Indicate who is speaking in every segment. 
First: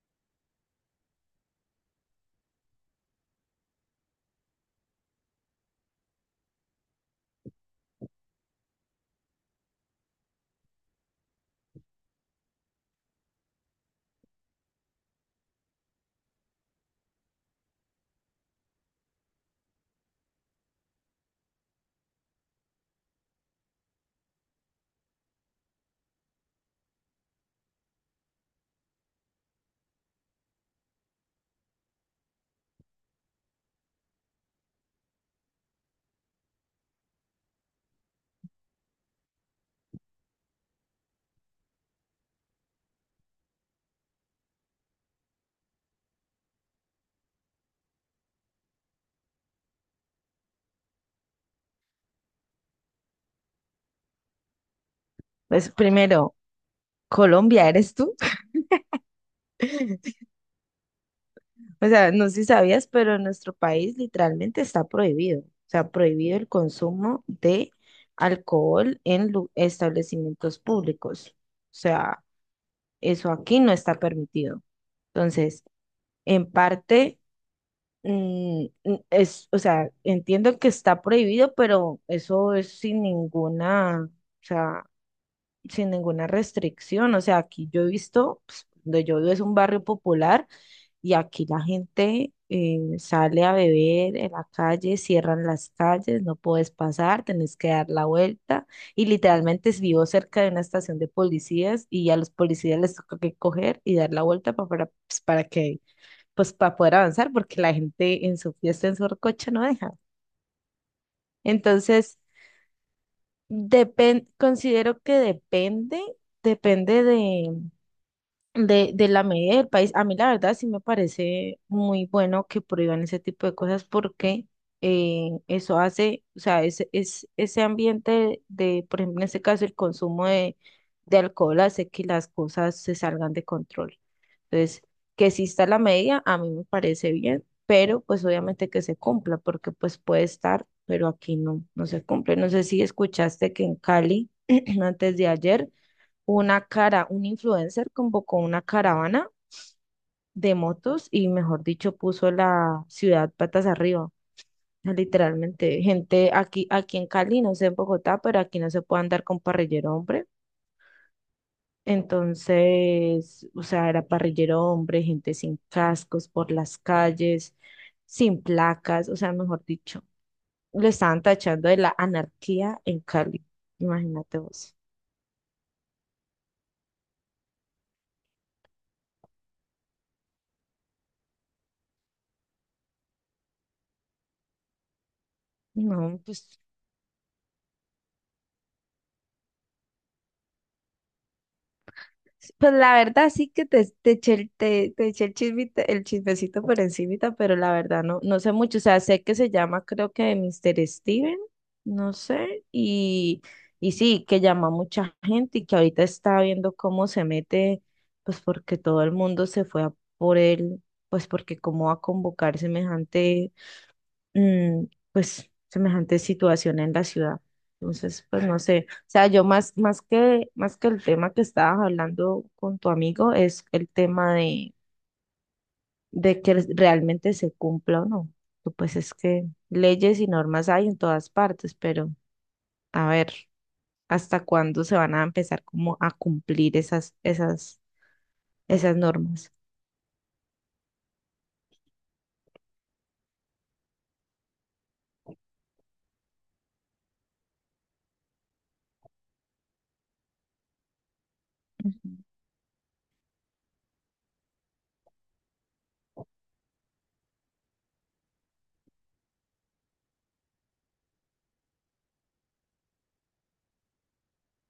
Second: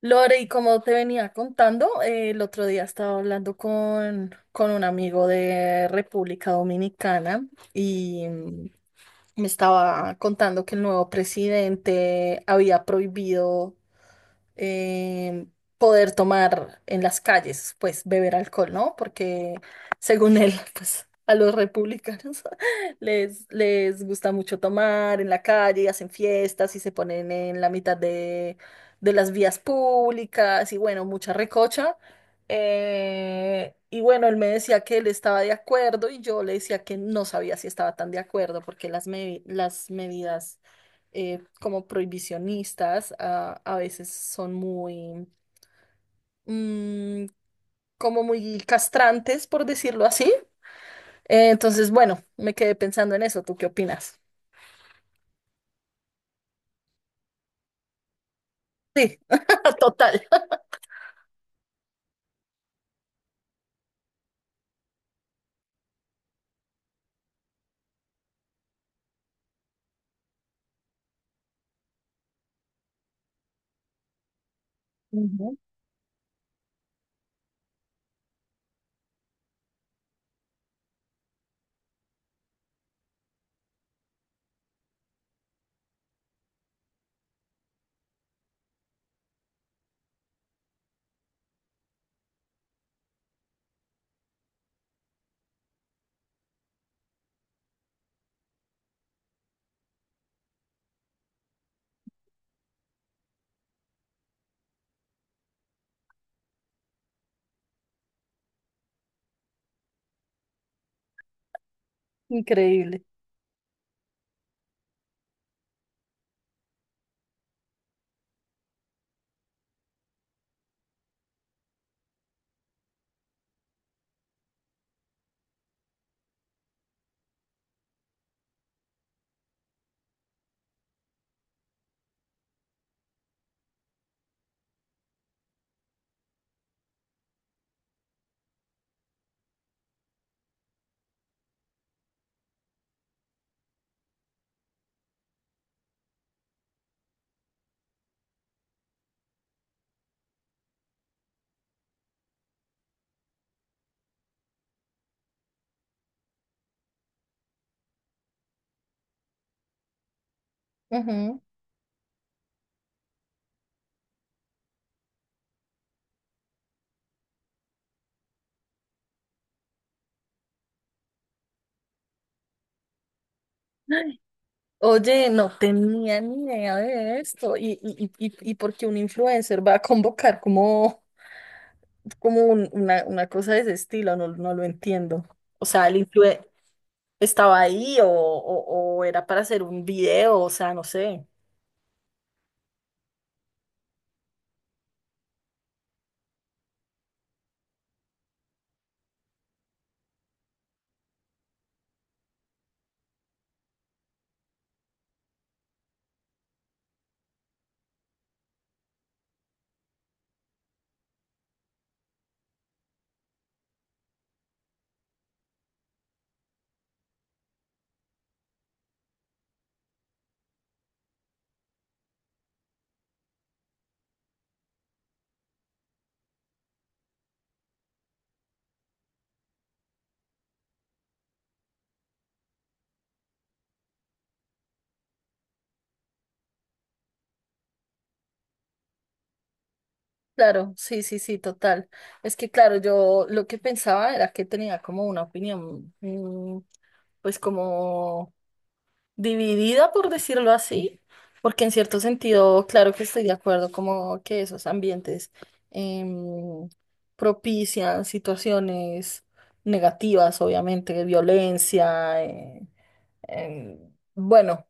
Speaker 1: Lore, y como te venía contando, el otro día estaba hablando con un amigo de República Dominicana y me estaba contando que el nuevo presidente había prohibido eh, poder tomar en las calles, pues beber alcohol, ¿no? Porque según él, pues a los republicanos les gusta mucho tomar en la calle, hacen fiestas y se ponen en la mitad de las vías públicas y bueno, mucha recocha. Y bueno, él me decía que él estaba de acuerdo y yo le decía que no sabía si estaba tan de acuerdo porque las medidas como prohibicionistas a veces son muy, mm, como muy castrantes, por decirlo así. Entonces, bueno, me quedé pensando en eso. ¿Tú qué opinas?
Speaker 2: Pues primero, Colombia, ¿eres tú?
Speaker 1: Sí, total.
Speaker 2: O sea, no sé si sabías, pero en nuestro país literalmente está prohibido. O sea, prohibido el consumo de alcohol en establecimientos públicos. O sea, eso aquí no está permitido.
Speaker 1: Ujú.
Speaker 2: Entonces, en parte, es, o sea, entiendo que está prohibido, pero eso es sin ninguna, o sea, sin ninguna restricción. O sea, aquí yo he visto, pues, donde yo vivo es un barrio popular. Y aquí la gente sale a beber en la calle, cierran las calles, no puedes pasar, tenés que dar la vuelta. Y literalmente vivo cerca de una estación de policías y a los policías les toca que coger y dar la vuelta para, pues, para que, pues, para poder avanzar, porque la gente en su fiesta, en su recocha no deja. Entonces,
Speaker 1: Increíble.
Speaker 2: considero que depende de de la medida del país. A mí la verdad sí me parece muy bueno que prohíban ese tipo de cosas porque eso hace, o sea, ese ambiente de, por ejemplo, en este caso el consumo de alcohol hace que las cosas se salgan de control. Entonces, que exista la medida, a mí me parece bien, pero pues obviamente que se cumpla porque pues puede estar, pero aquí no, no se cumple. No sé si escuchaste que en Cali, antes de ayer, un influencer convocó una caravana de motos y, mejor dicho, puso la ciudad patas arriba. O sea, literalmente, gente aquí, aquí en Cali, no sé en Bogotá, pero aquí no se puede andar con parrillero hombre.
Speaker 1: Ujú.
Speaker 2: Entonces, o sea, era parrillero hombre, gente sin cascos por las calles, sin placas, o sea, mejor dicho, lo estaban tachando de la anarquía en Cali. Imagínate vos.
Speaker 1: Oye, no tenía ni idea de esto. ¿Y por qué un influencer va a convocar como una cosa de ese estilo? No, no lo entiendo. O sea, ¿el
Speaker 2: No,
Speaker 1: influencer
Speaker 2: pues
Speaker 1: estaba ahí o era para hacer un video? O sea, no sé.
Speaker 2: sí, pues la verdad sí que te eché, te, te eché el el chismecito por encimita, pero la verdad no, no sé mucho. O sea, sé que se llama creo que Mr. Steven, no sé, y sí, que llama a mucha gente y que ahorita está viendo cómo se mete, pues porque todo el mundo se fue a por él, pues porque cómo va a convocar semejante, mm, pues, semejante situación en la ciudad. Entonces, pues no sé, o sea, yo más, más que el tema que estabas hablando con tu amigo es el tema de que realmente se cumpla o no. Tú, pues es que leyes y normas hay en todas partes, pero a ver, ¿hasta cuándo se van a empezar como a cumplir esas normas?
Speaker 1: Claro, sí, sí, sí, total. Es que, claro, yo lo que pensaba era que tenía como una opinión, pues como dividida, por decirlo así, porque en cierto
Speaker 2: Ujú.
Speaker 1: sentido, claro que estoy de acuerdo, como que esos ambientes em, propician situaciones negativas, obviamente, violencia, bueno,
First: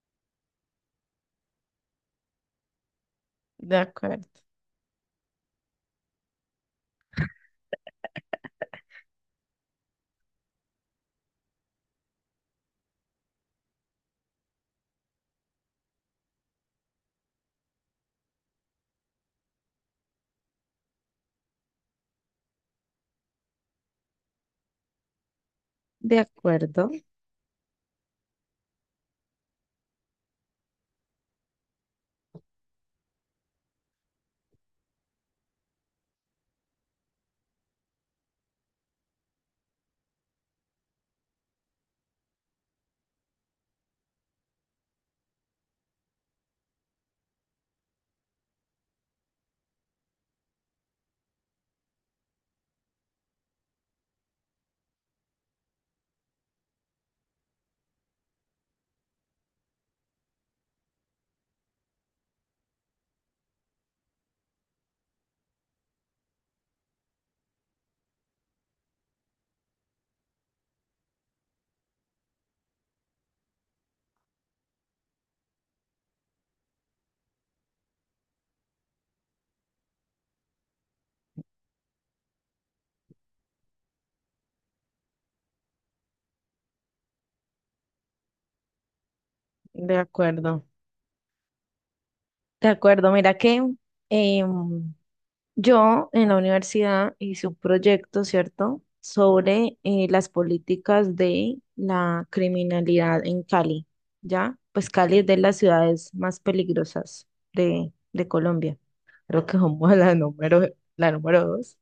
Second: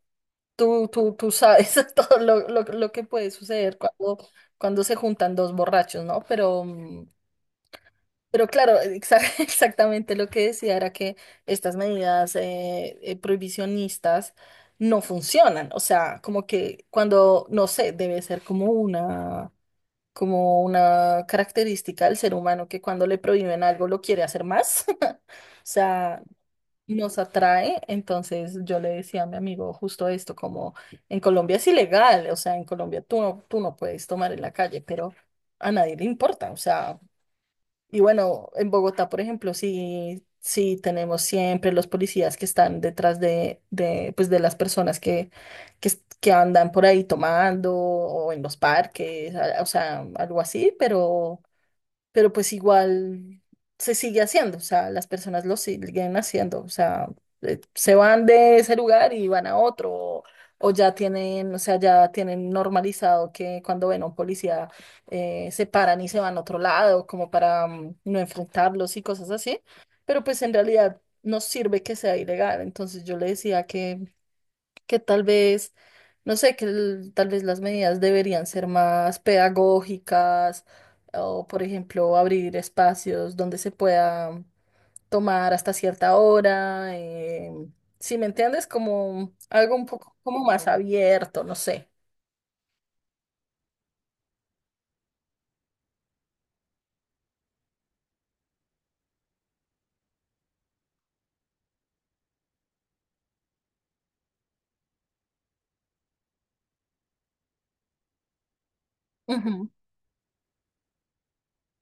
Speaker 1: tú sabes todo lo que puede
Speaker 2: De
Speaker 1: suceder
Speaker 2: acuerdo,
Speaker 1: cuando se juntan dos borrachos, ¿no? Pero claro, exactamente lo que decía era que estas medidas prohibicionistas no funcionan. O sea, como que cuando, no sé, debe ser como una característica del ser humano que cuando le prohíben algo lo quiere hacer más. O
Speaker 2: de
Speaker 1: sea,
Speaker 2: acuerdo.
Speaker 1: nos atrae. Entonces yo le decía a mi amigo justo esto, como en Colombia es ilegal, o sea, en Colombia tú no puedes tomar en la calle, pero a nadie le importa. O sea... Y bueno, en Bogotá, por ejemplo, sí, sí tenemos siempre los policías que están detrás pues de las personas que andan por ahí tomando o en los parques, o sea, algo así, pero pues igual se sigue haciendo, o sea, las personas lo siguen haciendo, o sea, se van de ese lugar y van a otro, o ya tienen, o sea, ya tienen normalizado que cuando ven a un policía se paran y se van a otro lado, como para no enfrentarlos y cosas así, pero pues en realidad no sirve que sea ilegal, entonces yo le decía que tal vez, no sé, tal vez las medidas deberían ser más pedagógicas o, por ejemplo, abrir espacios donde se pueda tomar hasta cierta hora. Si me entiendes, como algo un
Speaker 2: De
Speaker 1: poco como
Speaker 2: acuerdo,
Speaker 1: más abierto, no sé.
Speaker 2: de acuerdo. Mira que em, yo en la universidad hice un proyecto, ¿cierto?, sobre las políticas de la criminalidad en Cali, ¿ya? Pues Cali es de las ciudades más peligrosas de, Colombia. Creo que
Speaker 1: Ujú.
Speaker 2: somos la número 2.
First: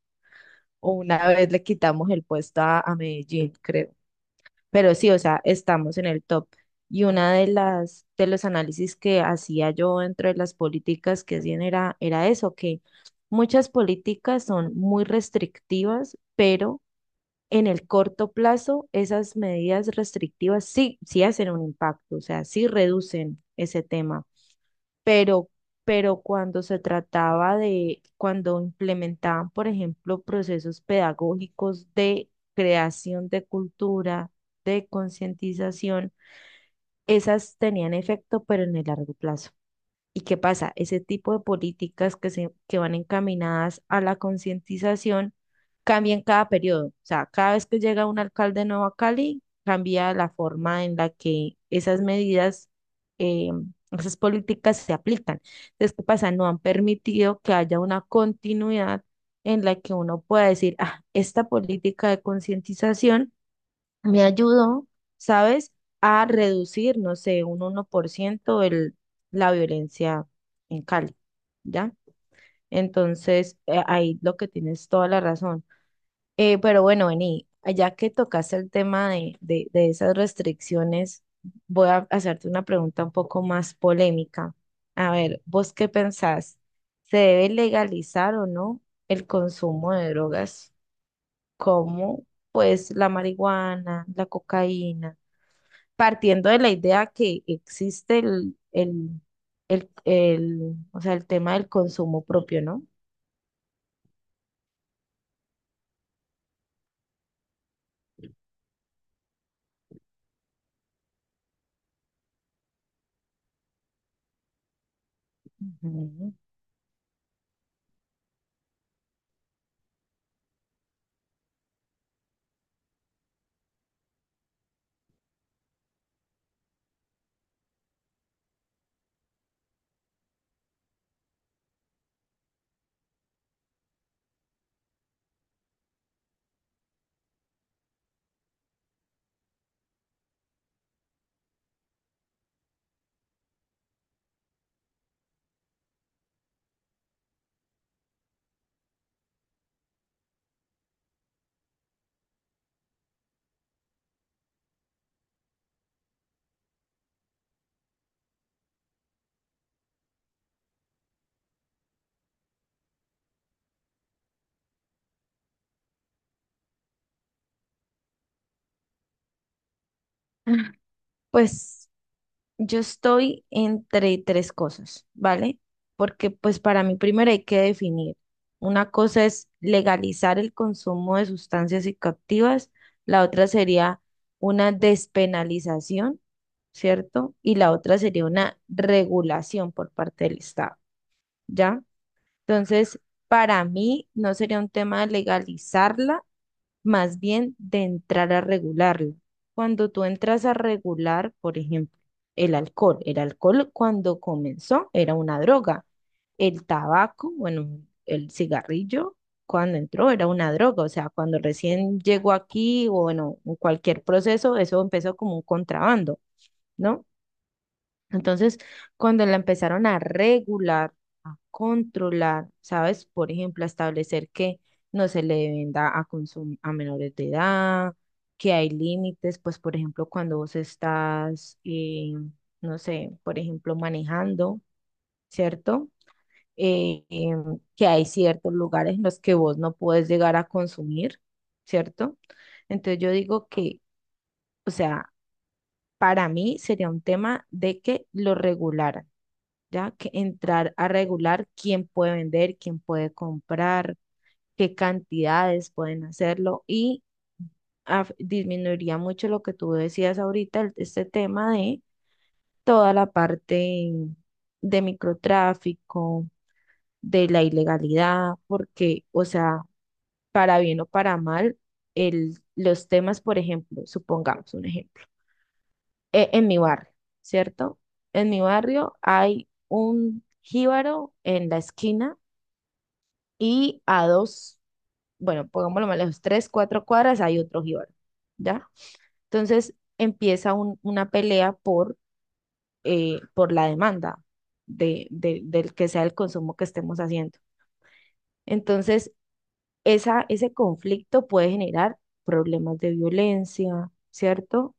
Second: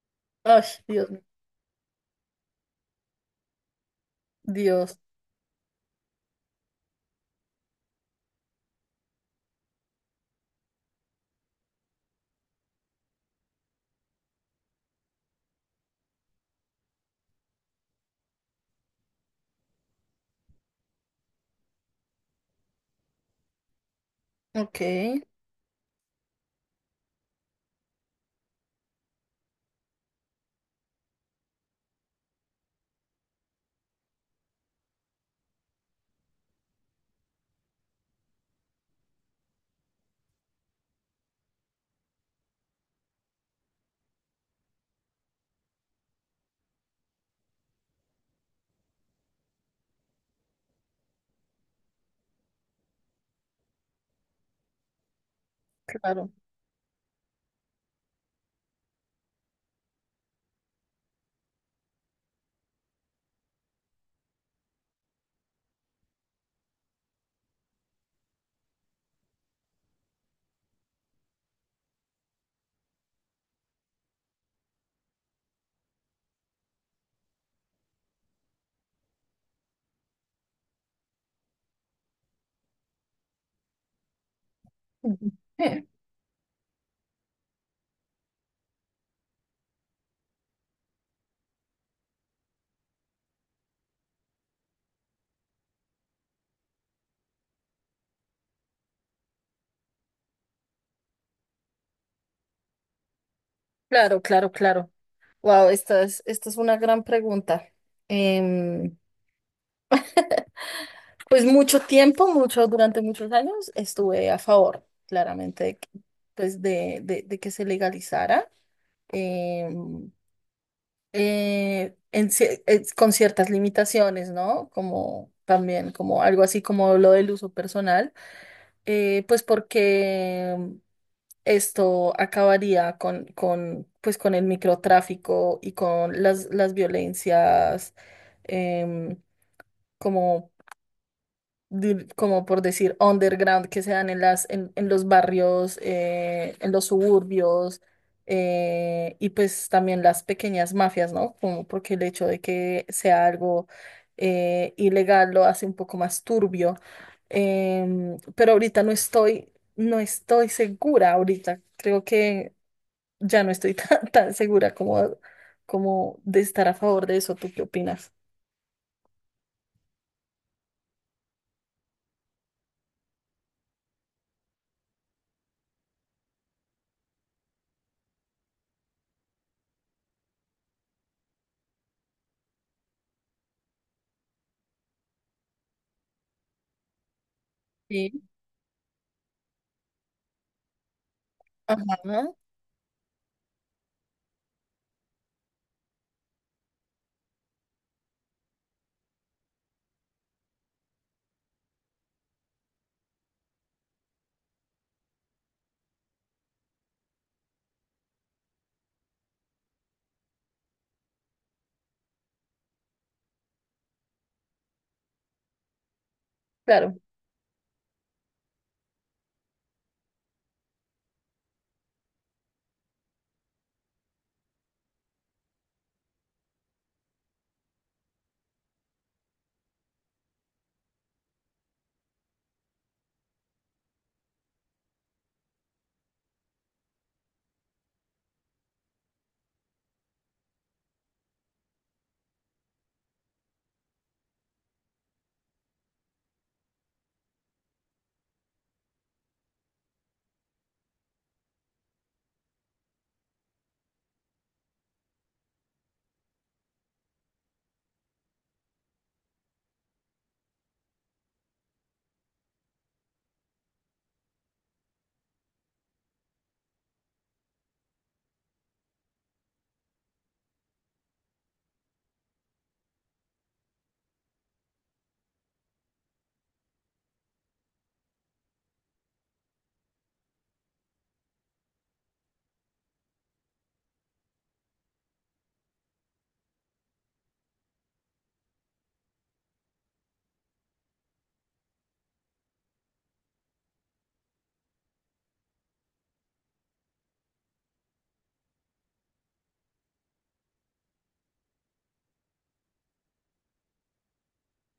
Speaker 1: Ay,
Speaker 2: O
Speaker 1: Dios,
Speaker 2: una vez le quitamos el puesto a, Medellín, creo. Pero
Speaker 1: Dios.
Speaker 2: sí, o sea, estamos en el top. Y una de las de los análisis que hacía yo dentro de las políticas que hacían era eso, que muchas políticas son muy restrictivas, pero en el corto plazo esas medidas restrictivas sí, sí hacen un impacto, o sea, sí reducen ese tema,
Speaker 1: Ok,
Speaker 2: pero, cuando se trataba de, cuando implementaban, por ejemplo, procesos pedagógicos de creación de cultura, de concientización, esas tenían efecto, pero en el largo plazo. ¿Y qué pasa? Ese tipo de políticas que, se, que van encaminadas a la concientización cambian cada periodo. O sea, cada vez que llega un alcalde nuevo a Cali, cambia la forma en la que esas medidas, eh, esas políticas se aplican. Entonces, ¿qué pasa?
Speaker 1: claro.
Speaker 2: No han permitido que haya una continuidad en la que uno pueda decir, ah, esta política de concientización me ayudó, ¿sabes?, a reducir, no sé, un 1% el, la violencia en Cali, ¿ya? Entonces, ahí lo que tienes toda la razón. Pero bueno, Beni, ya que tocaste el tema de, de esas restricciones, voy a hacerte una pregunta un poco más polémica. A
Speaker 1: Ujú.
Speaker 2: ver, ¿vos qué pensás? ¿Se debe legalizar o no el consumo de drogas como, pues, la marihuana, la cocaína? Partiendo de la idea que existe o sea, el tema del consumo propio, ¿no?
Speaker 1: Claro, claro, claro. Wow, esta es una gran pregunta. Em, Pues mucho tiempo, mucho, durante muchos años estuve a favor, claramente,
Speaker 2: Ujú.
Speaker 1: pues de que se legalizara, em, con ciertas limitaciones, ¿no? Como también, como algo así como lo del uso personal, pues porque esto acabaría pues con el microtráfico y con las violencias, em, como como por decir, underground que se dan en en los barrios, en los suburbios, y pues también las pequeñas mafias, ¿no? Como porque el hecho de que sea algo ilegal lo hace un poco más turbio. Pero ahorita no estoy segura ahorita. Creo que ya no estoy tan segura como, como de estar a favor de eso. ¿Tú qué opinas?
Speaker 2: Pues yo estoy entre tres cosas, ¿vale? Porque pues para mí primero hay que definir. Una cosa es legalizar el consumo de sustancias psicoactivas, la otra sería una despenalización, ¿cierto? Y la otra
Speaker 1: Sí.
Speaker 2: sería una regulación por parte del Estado, ¿ya?
Speaker 1: Ajá,
Speaker 2: Entonces, para mí no sería un tema de legalizarla, más bien de entrar a regularlo. Cuando tú entras a regular, por ejemplo, el alcohol cuando comenzó era una droga, el tabaco, bueno, el cigarrillo cuando entró era una droga, o sea, cuando recién llegó aquí o bueno, en cualquier proceso, eso empezó como un contrabando,
Speaker 1: claro,
Speaker 2: ¿no? Entonces, cuando la empezaron a regular, a controlar, ¿sabes? Por ejemplo, a establecer que no se le venda a consum a menores de edad, que hay límites, pues por ejemplo, cuando vos estás, no sé, por ejemplo, manejando, ¿cierto? Que hay ciertos lugares en los que vos no puedes llegar a consumir, ¿cierto? Entonces yo digo que, o sea, para mí sería un tema de que lo regularan ya que entrar a regular quién puede vender, quién puede comprar, qué cantidades pueden hacerlo y disminuiría mucho lo que tú decías ahorita, este tema de toda la parte de microtráfico, de la ilegalidad, porque, o sea, para bien o para mal, los temas, por ejemplo, supongamos un ejemplo, en mi barrio, ¿cierto? En mi barrio hay un jíbaro en la esquina y a dos, bueno, pongámoslo mal, a los tres, cuatro cuadras hay otro jíbaro, ¿ya? Entonces empieza una pelea por la demanda de, del que sea el consumo que estemos haciendo. Entonces, esa, ese conflicto puede generar problemas de violencia, ¿cierto?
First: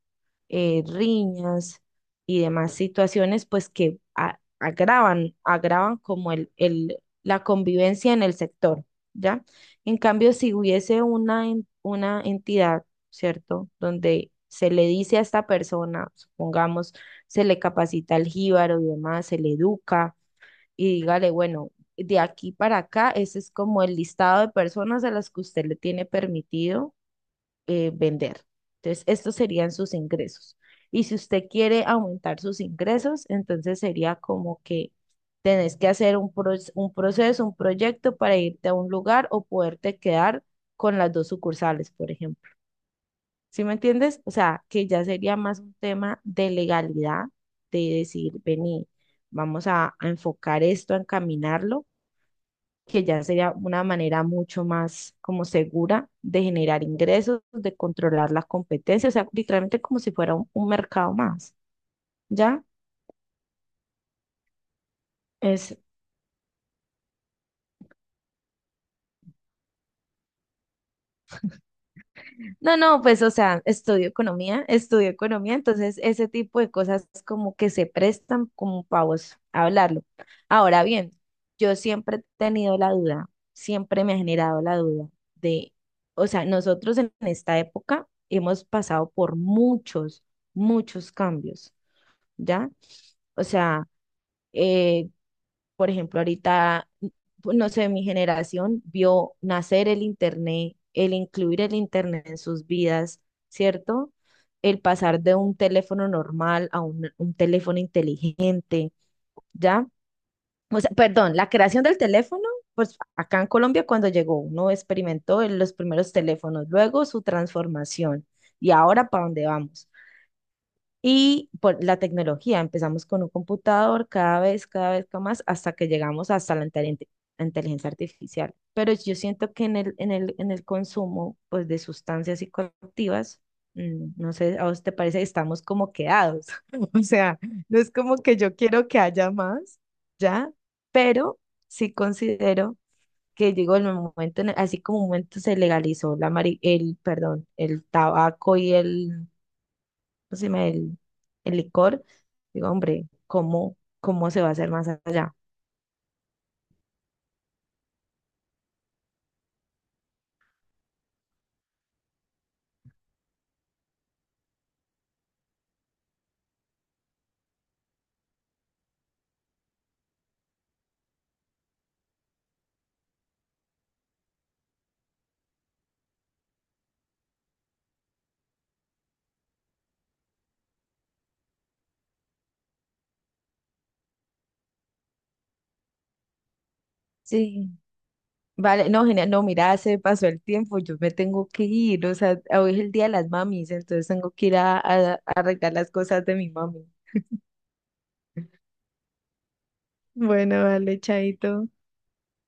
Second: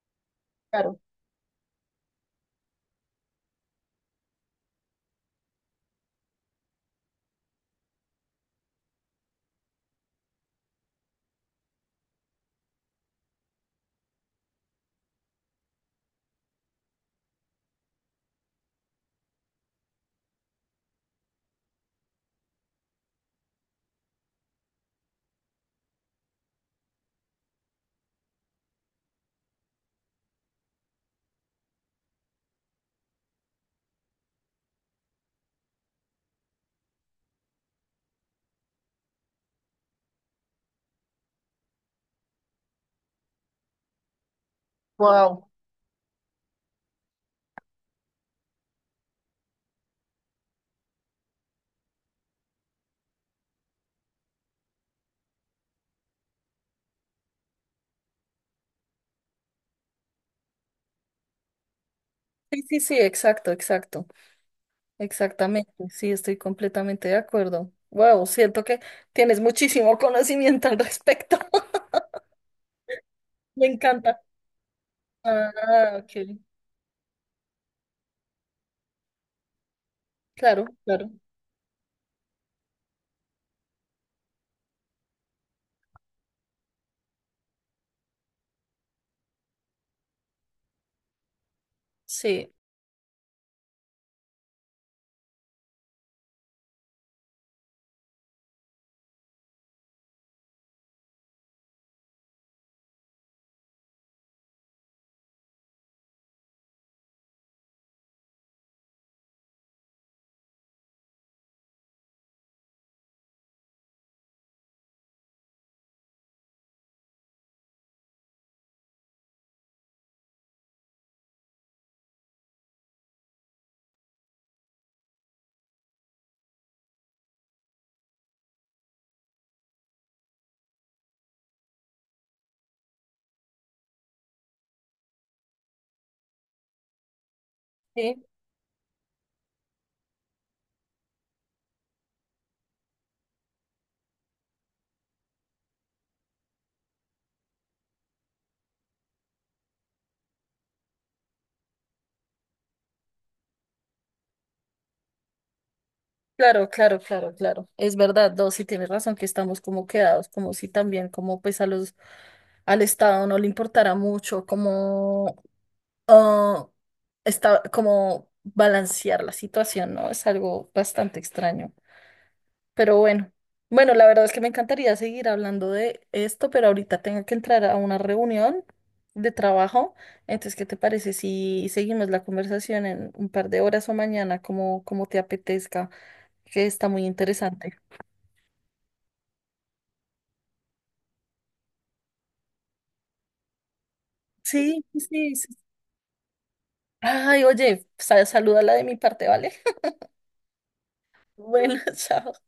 Speaker 2: Eh,
Speaker 1: claro.
Speaker 2: riñas y demás situaciones, pues que agravan como la convivencia en el sector, ¿ya? En cambio, si hubiese una entidad, ¿cierto? Donde se le dice a esta persona, supongamos, se le capacita el jíbaro y demás, se le educa y dígale, bueno, de aquí para acá, ese es como el listado de personas a las que usted le tiene permitido vender. Entonces, estos serían sus ingresos. Y si usted quiere aumentar sus ingresos, entonces sería como que tenés que hacer un proceso, un proyecto para irte a un lugar o poderte quedar con las dos sucursales, por ejemplo. ¿Sí me entiendes? O sea, que ya sería
Speaker 1: Wow.
Speaker 2: más un tema de legalidad, de decir, vení, vamos a, enfocar esto, a encaminarlo que ya sería una manera mucho más como segura de generar ingresos, de controlar las competencias, o sea, literalmente como si fuera un mercado más,
Speaker 1: Sí,
Speaker 2: ¿ya?
Speaker 1: sí, sí, exacto, exacto, exactamente.
Speaker 2: Es,
Speaker 1: Sí, estoy completamente de acuerdo. Wow, siento que tienes muchísimo conocimiento al respecto.
Speaker 2: no, no, pues, o sea,
Speaker 1: Me encanta.
Speaker 2: estudio economía,
Speaker 1: Ah,
Speaker 2: entonces ese
Speaker 1: ok.
Speaker 2: tipo de cosas como que se prestan como para vos hablarlo.
Speaker 1: Claro,
Speaker 2: Ahora
Speaker 1: claro.
Speaker 2: bien, yo siempre he tenido la duda, siempre me ha generado la duda de, o sea, nosotros en esta época hemos pasado por muchos, muchos cambios.
Speaker 1: Sí,
Speaker 2: ¿Ya? O sea, eh, por ejemplo, ahorita, pues, no sé, mi generación vio nacer el Internet, el incluir el Internet en sus vidas, ¿cierto? El pasar de un teléfono normal a un teléfono inteligente, ¿ya? O sea, perdón, la creación del teléfono, pues acá en Colombia cuando llegó uno experimentó en los primeros teléfonos, luego su transformación y ahora para dónde vamos. Y por la tecnología, empezamos con un computador cada vez con más, hasta que llegamos hasta la inteligencia artificial. Pero yo siento que en el consumo, pues, de sustancias psicoactivas, mm, no sé, ¿a vos te parece? Estamos como quedados. O sea, no es como
Speaker 1: sí.
Speaker 2: que yo quiero que haya más, ¿ya? Pero sí considero que, digo, en el momento, así como un momento se legalizó el, perdón, el tabaco y el, pues, el licor, digo, hombre, ¿cómo se va a hacer más allá?
Speaker 1: Claro, claro, claro, claro. Es verdad, dos, sí tienes razón que estamos como quedados, como si también como pues a los al Estado no le importara mucho como ah, como balancear la situación, ¿no? Es algo bastante extraño. Pero bueno, bueno, la verdad es que me encantaría seguir hablando de esto, pero ahorita tengo que entrar a una reunión de trabajo. Entonces, ¿qué te parece si seguimos la conversación en un par de horas o mañana, como te apetezca? Que está muy
Speaker 2: Sí,
Speaker 1: interesante.
Speaker 2: vale, no, genial, no, mira, se pasó el tiempo, yo me tengo que ir, o sea, hoy es el día de las mamis, entonces tengo que ir a,
Speaker 1: Sí, sí, sí.
Speaker 2: arreglar las cosas de mi mami.
Speaker 1: Ay, oye, salúdala de mi parte, ¿vale?
Speaker 2: Bueno, vale, chaito.
Speaker 1: Bueno, chao.